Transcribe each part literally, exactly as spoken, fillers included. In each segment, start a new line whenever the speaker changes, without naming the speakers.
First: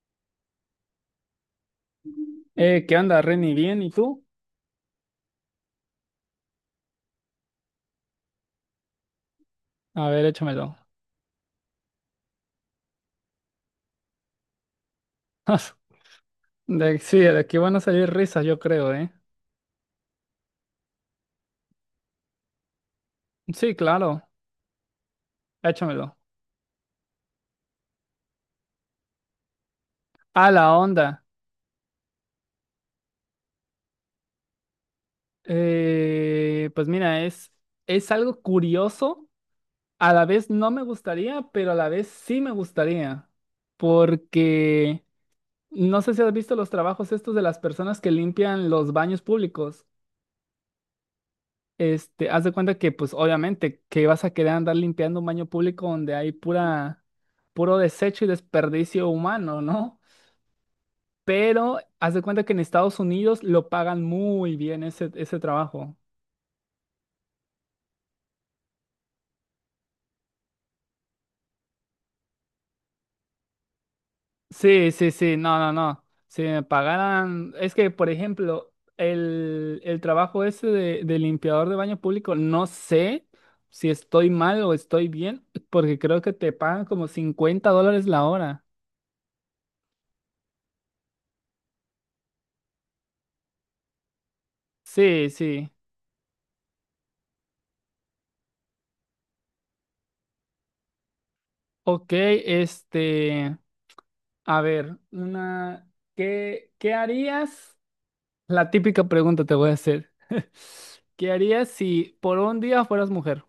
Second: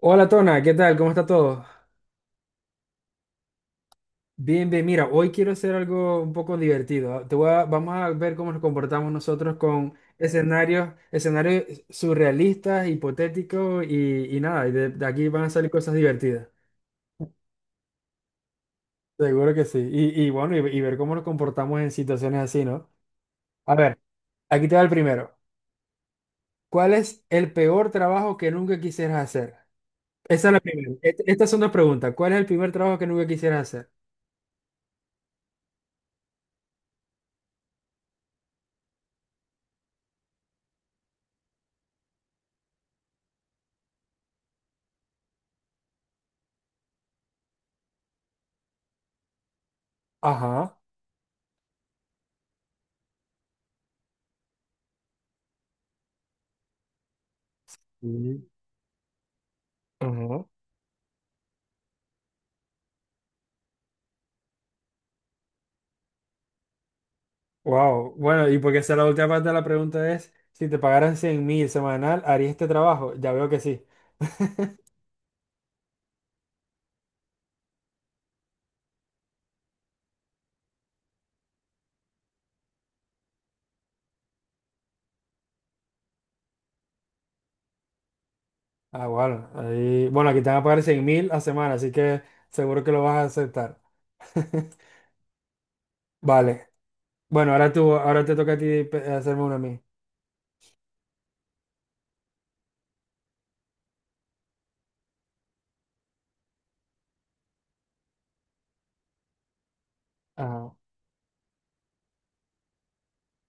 Hola Tona, ¿qué tal? ¿Cómo está todo?
Eh, ¿qué onda, Reni? ¿Bien? ¿Y tú?
Bien, bien, mira, hoy quiero hacer algo un poco divertido. Te voy a- vamos a ver cómo nos comportamos nosotros con
A ver, échamelo.
escenarios, escenarios surrealistas, hipotéticos y, y nada, y de, de aquí van a salir cosas divertidas.
De, sí, de aquí van a salir risas, yo creo, ¿eh?
Seguro que sí. Y, y bueno, y, y ver cómo nos comportamos en situaciones así, ¿no? A
Sí,
ver,
claro,
aquí te va el primero.
échamelo.
¿Cuál es el peor trabajo que nunca quisieras hacer?
A
Esa es la
la
primera.
onda.
Est- estas son dos preguntas. ¿Cuál es el primer trabajo que nunca quisieras hacer?
Eh, pues mira, es, es algo curioso. A la vez no me gustaría, pero a la vez sí me gustaría. Porque no sé si has visto los trabajos estos de las personas que limpian los baños públicos.
Ajá.
Este, haz de cuenta que, pues, obviamente, que vas a querer andar limpiando un baño público donde hay pura, puro desecho y
Mm.
desperdicio humano, ¿no?
Ajá.
Pero haz de cuenta que en Estados Unidos lo pagan muy bien ese, ese trabajo.
Wow, bueno, y porque esa es la última parte de la pregunta es, si te pagaran cien mil semanal, ¿harías este trabajo? Ya veo que sí.
Sí, sí, sí, no, no, no. Si me pagaran, es que, por ejemplo, el, el trabajo ese de, de limpiador de baño público, no sé si estoy mal o estoy bien, porque creo que te pagan como cincuenta dólares la hora.
Ah, bueno, ahí, bueno, aquí te van a pagar cien mil a semana, así que seguro que lo vas a aceptar.
Sí, sí.
Vale, bueno, ahora tú, ahora te toca a ti pe- hacerme una a mí.
Ok, este, a ver, una, ¿qué, qué harías? La típica pregunta te voy a hacer.
Ajá.
¿Qué harías si por un día fueras mujer?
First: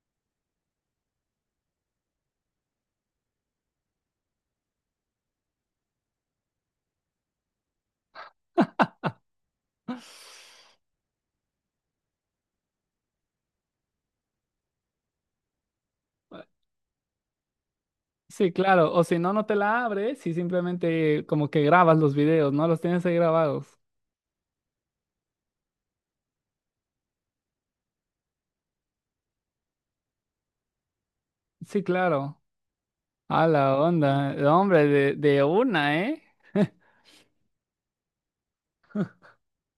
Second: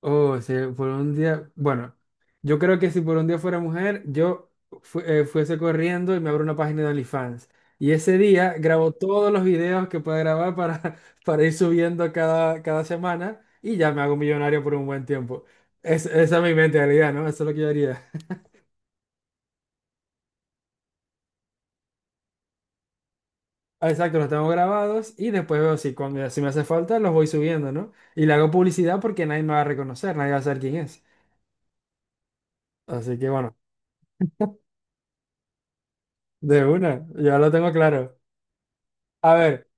Oh, si por un día, bueno, yo creo que si por un día fuera mujer, yo fu- eh, fuese corriendo y me abro una página de OnlyFans. Y ese día grabo todos los videos que pueda grabar para, para ir subiendo cada, cada semana y ya me hago millonario por un buen tiempo. Es, esa es mi mentalidad, ¿no? Eso es lo que yo haría.
Sí, claro, o si no, no te la abres y simplemente como que grabas los videos, ¿no? Los tienes ahí grabados.
Ah, exacto, los tengo grabados y después veo si, cuando, si me hace falta los voy subiendo, ¿no? Y le hago publicidad porque nadie me va a reconocer, nadie va a saber quién es.
Sí, claro.
Así que
A
bueno,
la onda, eh, hombre, de, de una, ¿eh?
de una, ya lo tengo claro. A ver.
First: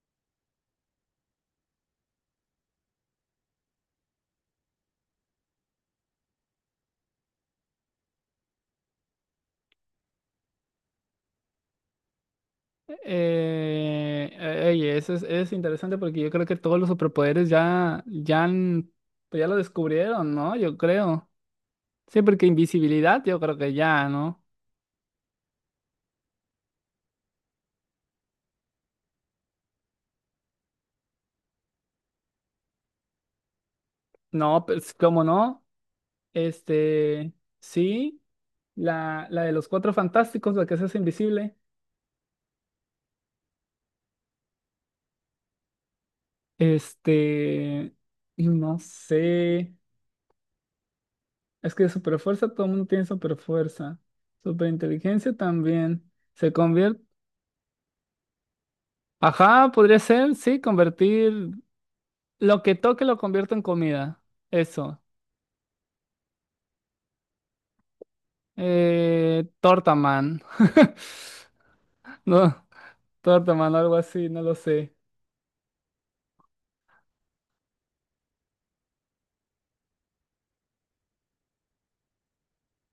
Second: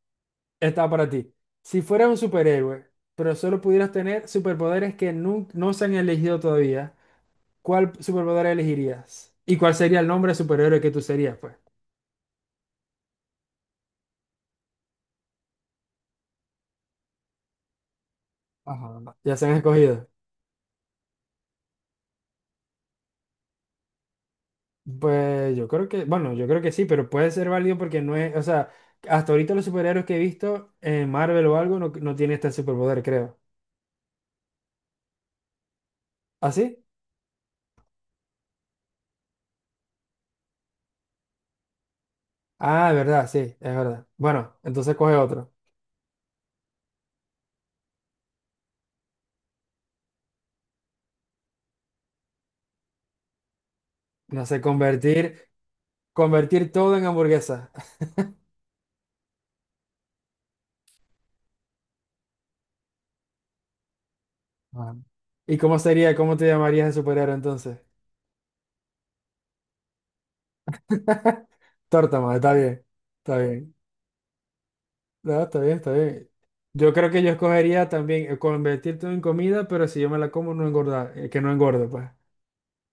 Está para ti. Si fueras un superhéroe, pero solo pudieras tener superpoderes que nun- no se han elegido todavía, ¿cuál superpoder elegirías? ¿Y cuál sería el nombre de superhéroe que tú serías, pues?
Eh, eh, oye, eso es, es interesante porque yo creo que todos los superpoderes ya, ya, han-
Ajá. Ya
pues
se
ya
han
lo
escogido.
descubrieron, ¿no? Yo creo. Sí, porque invisibilidad yo creo que ya, ¿no?
Pues yo creo que, bueno, yo creo que sí, pero puede ser válido porque no es, o sea, hasta ahorita los superhéroes que he visto en Marvel o algo no, no tiene este superpoder, creo.
No, pues, ¿cómo no?
¿Ah, sí?
Este, sí, la, la de los cuatro fantásticos, la que se hace invisible.
Ah, verdad, sí, es verdad. Bueno, entonces coge otro.
Este, y no sé, es que super fuerza, todo el mundo tiene super fuerza.
No sé,
Super
convertir,
inteligencia también. Se
convertir todo
convierte,
en hamburguesa.
ajá, podría ser, sí, convertir lo que toque lo convierto en comida.
Ah.
Eso.
¿Y cómo sería, cómo te llamarías de superhéroe entonces?
Eh, Tortaman.
Tórtama, está
No,
bien, está bien.
Tortaman, algo así, no lo sé.
No, está bien, está bien. Yo creo que yo escogería también eh, convertirte en comida, pero si yo me la como, no engordar, eh, que no engorde, pues.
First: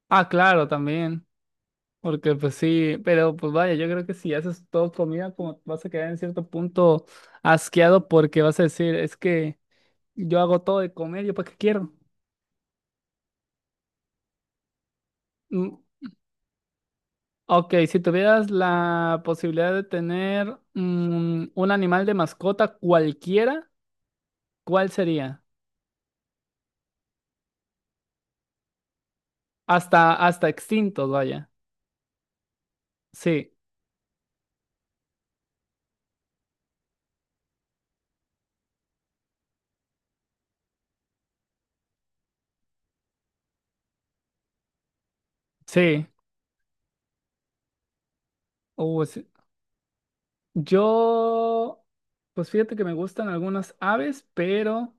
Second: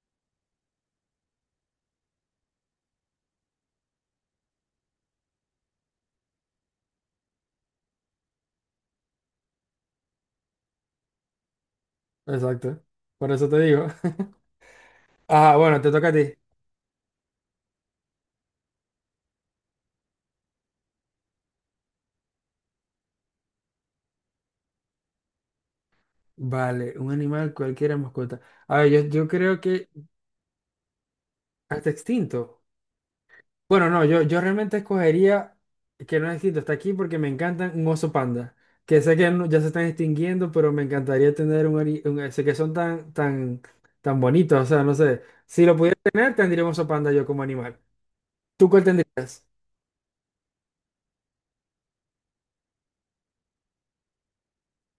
Ah, claro, también. Porque pues sí, pero pues vaya, yo creo que si haces todo comida, como vas a quedar en cierto punto asqueado porque vas a decir, es que yo hago todo de comer, ¿yo para qué quiero?
Exacto. Por eso te digo. Ah,
Mm,
bueno, te toca a ti.
ok, si tuvieras la posibilidad de tener mm, un animal de mascota cualquiera, ¿cuál sería?
Vale, un animal, cualquiera mascota. A ver, yo, yo creo que
Hasta, hasta extintos, vaya.
hasta extinto.
Sí,
Bueno, no, yo, yo realmente escogería, que no es distinto, está aquí porque me encantan un oso panda, que sé que no- ya se están extinguiendo, pero me encantaría tener un, ari- un- eh, sé que son tan, tan, tan bonitos, o sea, no sé, si lo pudiera
sí.
tener, tendría un oso panda yo como animal. ¿Tú cuál
Uh, sí.
tendrías?
Yo, pues fíjate que me gustan algunas aves, pero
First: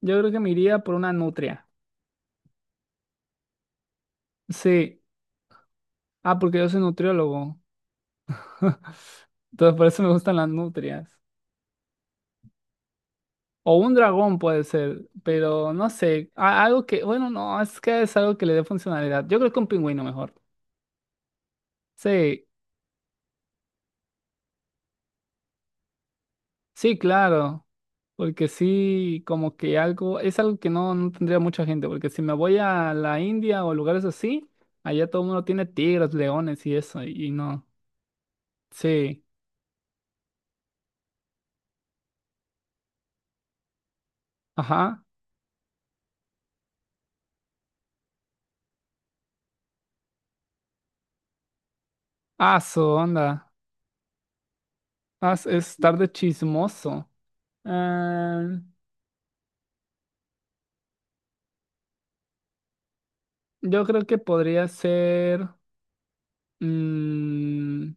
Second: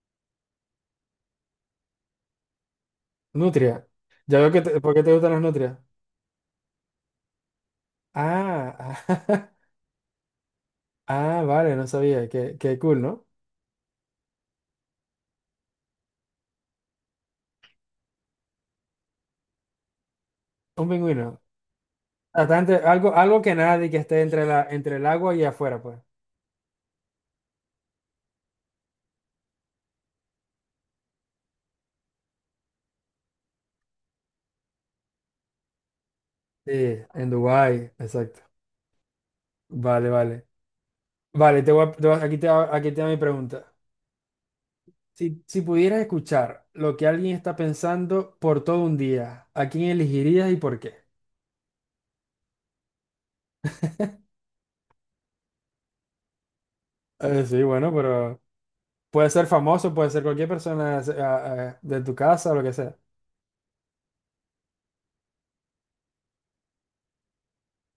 yo creo que me iría por una nutria.
Nutria. Ya veo que, te- ¿por
Sí.
qué te gustan las nutrias?
Ah, porque yo soy nutriólogo.
Ah,
Entonces por eso me gustan las nutrias.
ah, vale, no sabía, qué, qué cool, ¿no?
O un dragón puede ser, pero no sé. A- Algo que, bueno, no, es que es algo que le dé funcionalidad. Yo creo que un pingüino mejor.
Un pingüino.
Sí,
Bastante- algo, algo que nadie que esté entre la, entre el agua y afuera, pues.
sí, claro. Porque sí, como que algo, es algo que no, no tendría mucha gente, porque si me voy a la India o lugares así, allá todo el mundo tiene tigres, leones
Sí,
y eso,
en
y no.
Dubái, exacto.
Sí,
Vale, vale. Vale, te voy a- te voy a- aquí te, va- aquí te va mi pregunta.
ajá.
Si, si pudieras escuchar lo que alguien está pensando por todo un día, ¿a quién elegirías y por qué?
Ah, su onda. Ah, es es estar de chismoso.
Eh, sí, bueno, pero
Ah,
puede ser famoso, puede ser cualquier persona se- a- de tu casa o lo que sea.
yo creo que podría ser mm,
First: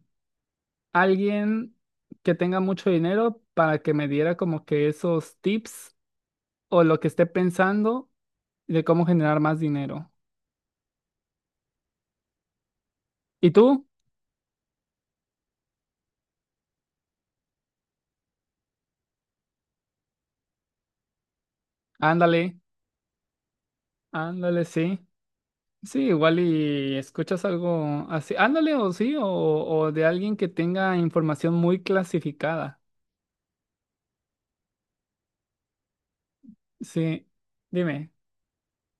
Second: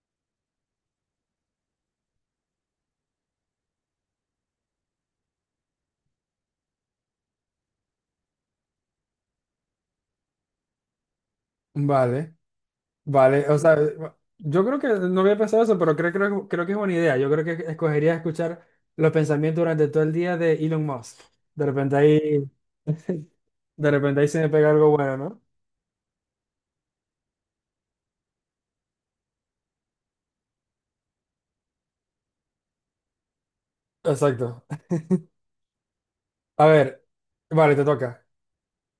alguien que tenga mucho dinero para que me diera como que esos tips o lo que esté pensando de cómo generar más dinero.
Vale, vale.
¿Y
O sea,
tú?
yo creo que no había pensado eso, pero creo, creo, creo que es buena idea. Yo creo que escogería escuchar los pensamientos durante todo el día de Elon Musk. De repente
Ándale,
ahí, de repente ahí se me
ándale,
pega algo
sí.
bueno, ¿no?
Sí, igual y escuchas algo así. Ándale, o sí, o, o de alguien que tenga información muy clasificada.
Exacto. A ver,
Sí,
vale, te
dime.
toca.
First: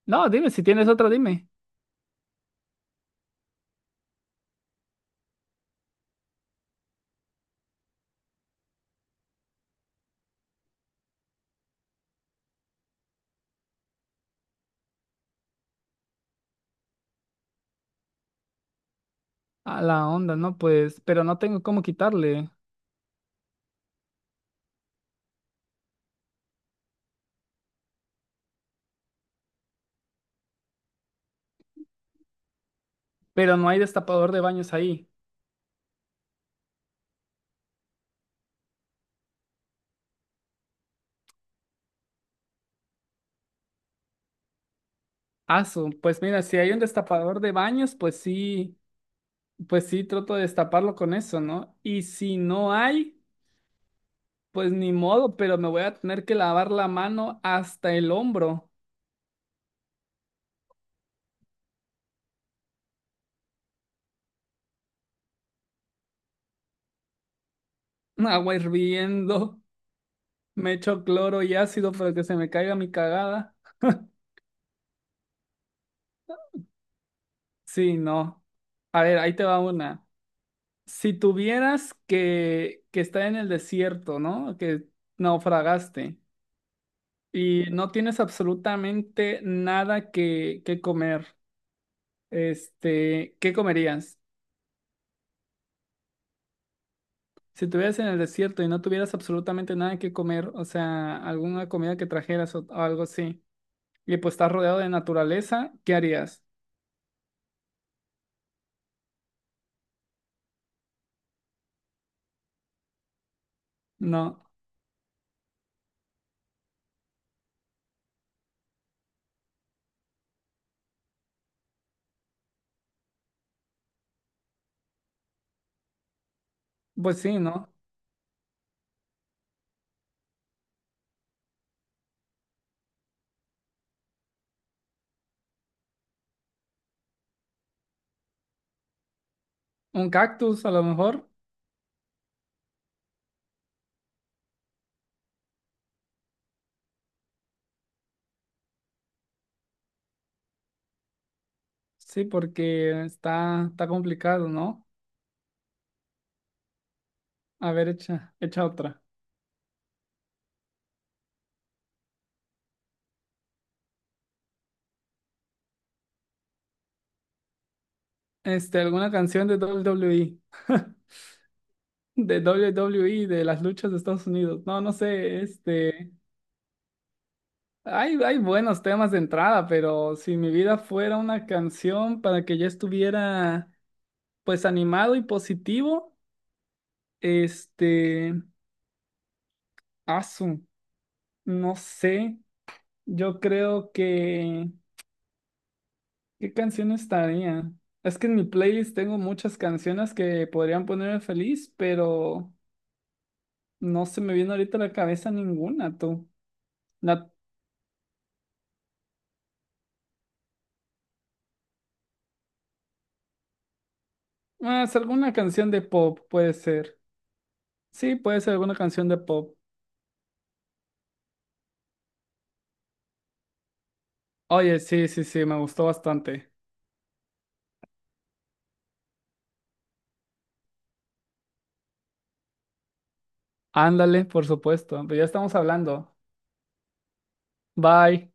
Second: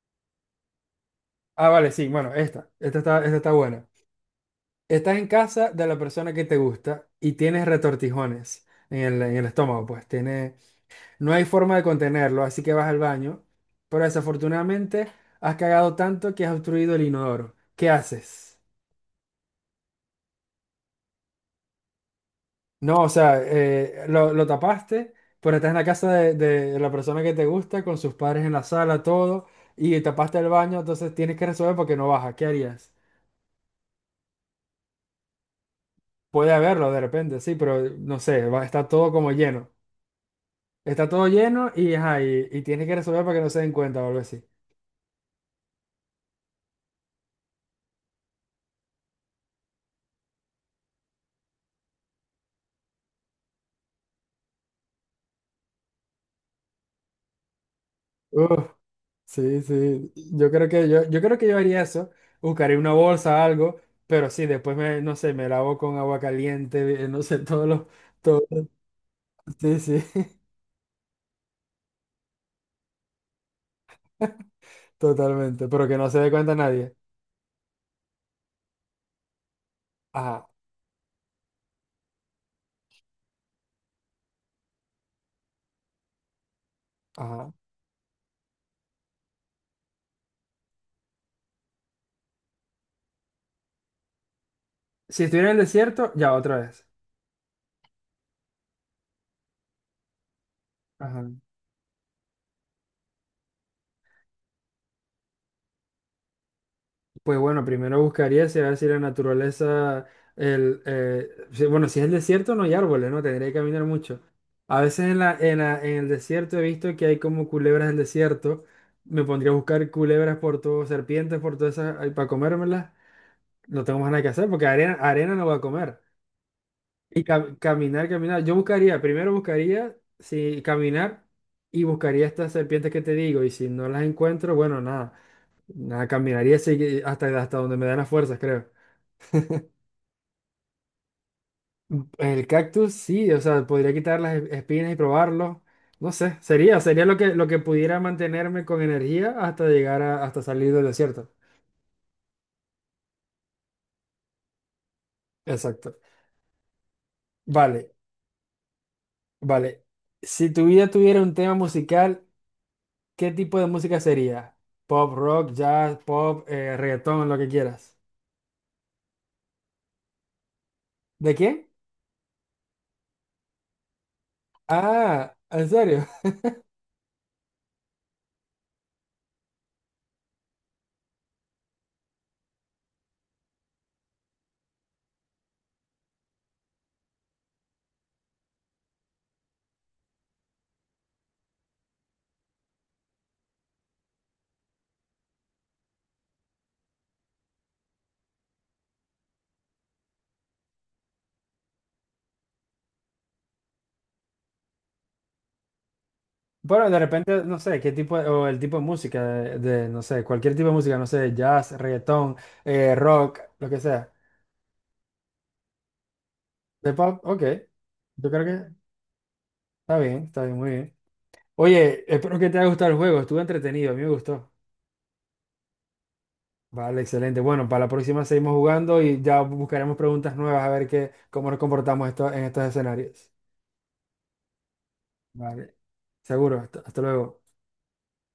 No, dime, si tienes otra, dime.
Ah, vale, sí, bueno, esta, esta está, esta está buena. Estás en casa de la persona que te gusta y tienes retortijones en el, en el estómago, pues tiene, no hay forma de contenerlo, así que vas al baño, pero desafortunadamente has cagado tanto que has obstruido el inodoro. ¿Qué haces?
A la onda, no, pues, pero no tengo cómo quitarle.
No, o sea, eh, lo, lo tapaste, pero estás en la casa de, de la persona que te gusta, con sus padres en la sala, todo, y tapaste el baño, entonces tienes que resolver porque no baja. ¿Qué harías?
Pero no hay destapador de baños ahí.
Puede haberlo de repente, sí, pero no sé, va, está todo como lleno. Está todo lleno y, ajá, y, y tienes que resolver para que no se den cuenta o algo así.
Asu, pues mira, si hay un destapador de baños, pues sí, pues sí, trato de destaparlo con eso, ¿no? Y si no hay, pues ni modo, pero me voy a tener que lavar la mano hasta el hombro.
Uf, sí, sí. Yo creo que yo, yo creo que yo, haría eso. Buscaría una bolsa, algo, pero sí, después me, no sé, me lavo con agua caliente, eh, no sé, todos los, todo,
Agua hirviendo,
sí, sí,
me echo cloro y ácido para que se me caiga mi cagada.
totalmente. Pero que no se dé cuenta nadie.
Sí, no. A ver, ahí te va una.
Ajá,
Si tuvieras que, que estar en el desierto, ¿no? Que naufragaste
ajá.
y no tienes absolutamente nada que, que comer, este, ¿qué comerías?
Si estuviera en el desierto, ya otra vez.
Si estuvieras en el desierto y no tuvieras absolutamente nada que comer, o sea,
Ajá.
alguna comida que trajeras o, o algo así, y pues estás rodeado de naturaleza, ¿qué harías?
Pues bueno, primero buscaría si a ver si la naturaleza, el, eh, si- bueno, si es el desierto no hay árboles, ¿no? Tendría que caminar mucho.
No.
A veces en la, en la- en el desierto he visto que hay como culebras del desierto. Me pondría a buscar culebras por todo, serpientes por todas esas, para comérmelas. No tengo más nada que hacer porque arena, arena no voy a comer.
Pues
Y
sí,
ca-
¿no?
caminar, caminar. Yo buscaría, primero buscaría, si caminar y buscaría estas serpientes que te digo. Y si no las encuentro, bueno, nada, nada, caminaría segui- hasta, hasta donde me dan las fuerzas, creo.
Un cactus a lo mejor.
El cactus, sí, o sea, podría quitar las e- espinas y probarlo. No sé, sería, sería lo que, lo que pudiera mantenerme con energía hasta llegar a, hasta salir del desierto.
Sí, porque está, está complicado, ¿no?
Exacto.
A ver,
Vale,
echa, echa otra.
vale. Si tu vida tuviera un tema musical, ¿qué tipo de música sería? Pop, rock, jazz, pop, eh, reggaetón, lo que quieras.
Este, alguna canción de W W E.
¿De qué?
De W W E, de las luchas de Estados Unidos. No, no
Ah,
sé,
¿en serio?
este. Hay, hay buenos temas de entrada, pero si mi vida fuera una canción para que yo estuviera, pues, animado y positivo, este. Asu, no sé. Yo creo que. ¿Qué canción estaría? Es que en mi playlist tengo muchas canciones que podrían ponerme feliz, pero no se me viene ahorita a la cabeza ninguna, tú.
Bueno, de
La...
repente, no sé, qué tipo, o el tipo de música, de, de, no sé, cualquier tipo de música, no sé, jazz, reggaetón, eh, rock, lo que sea.
ah, es alguna canción de pop, puede
De
ser.
pub, ok.
Sí,
Yo
puede
creo que
ser alguna canción de pop.
está bien, está bien, muy bien. Oye, espero que te haya gustado el juego. Estuvo entretenido, a mí me gustó.
Oye, sí, sí, sí, me gustó bastante.
Vale, excelente. Bueno, para la próxima seguimos jugando y ya buscaremos preguntas nuevas a ver qué, cómo nos comportamos esto, en estos escenarios.
Ándale, por supuesto, pero ya estamos
Vale,
hablando.
seguro. hasta hasta luego.
Bye.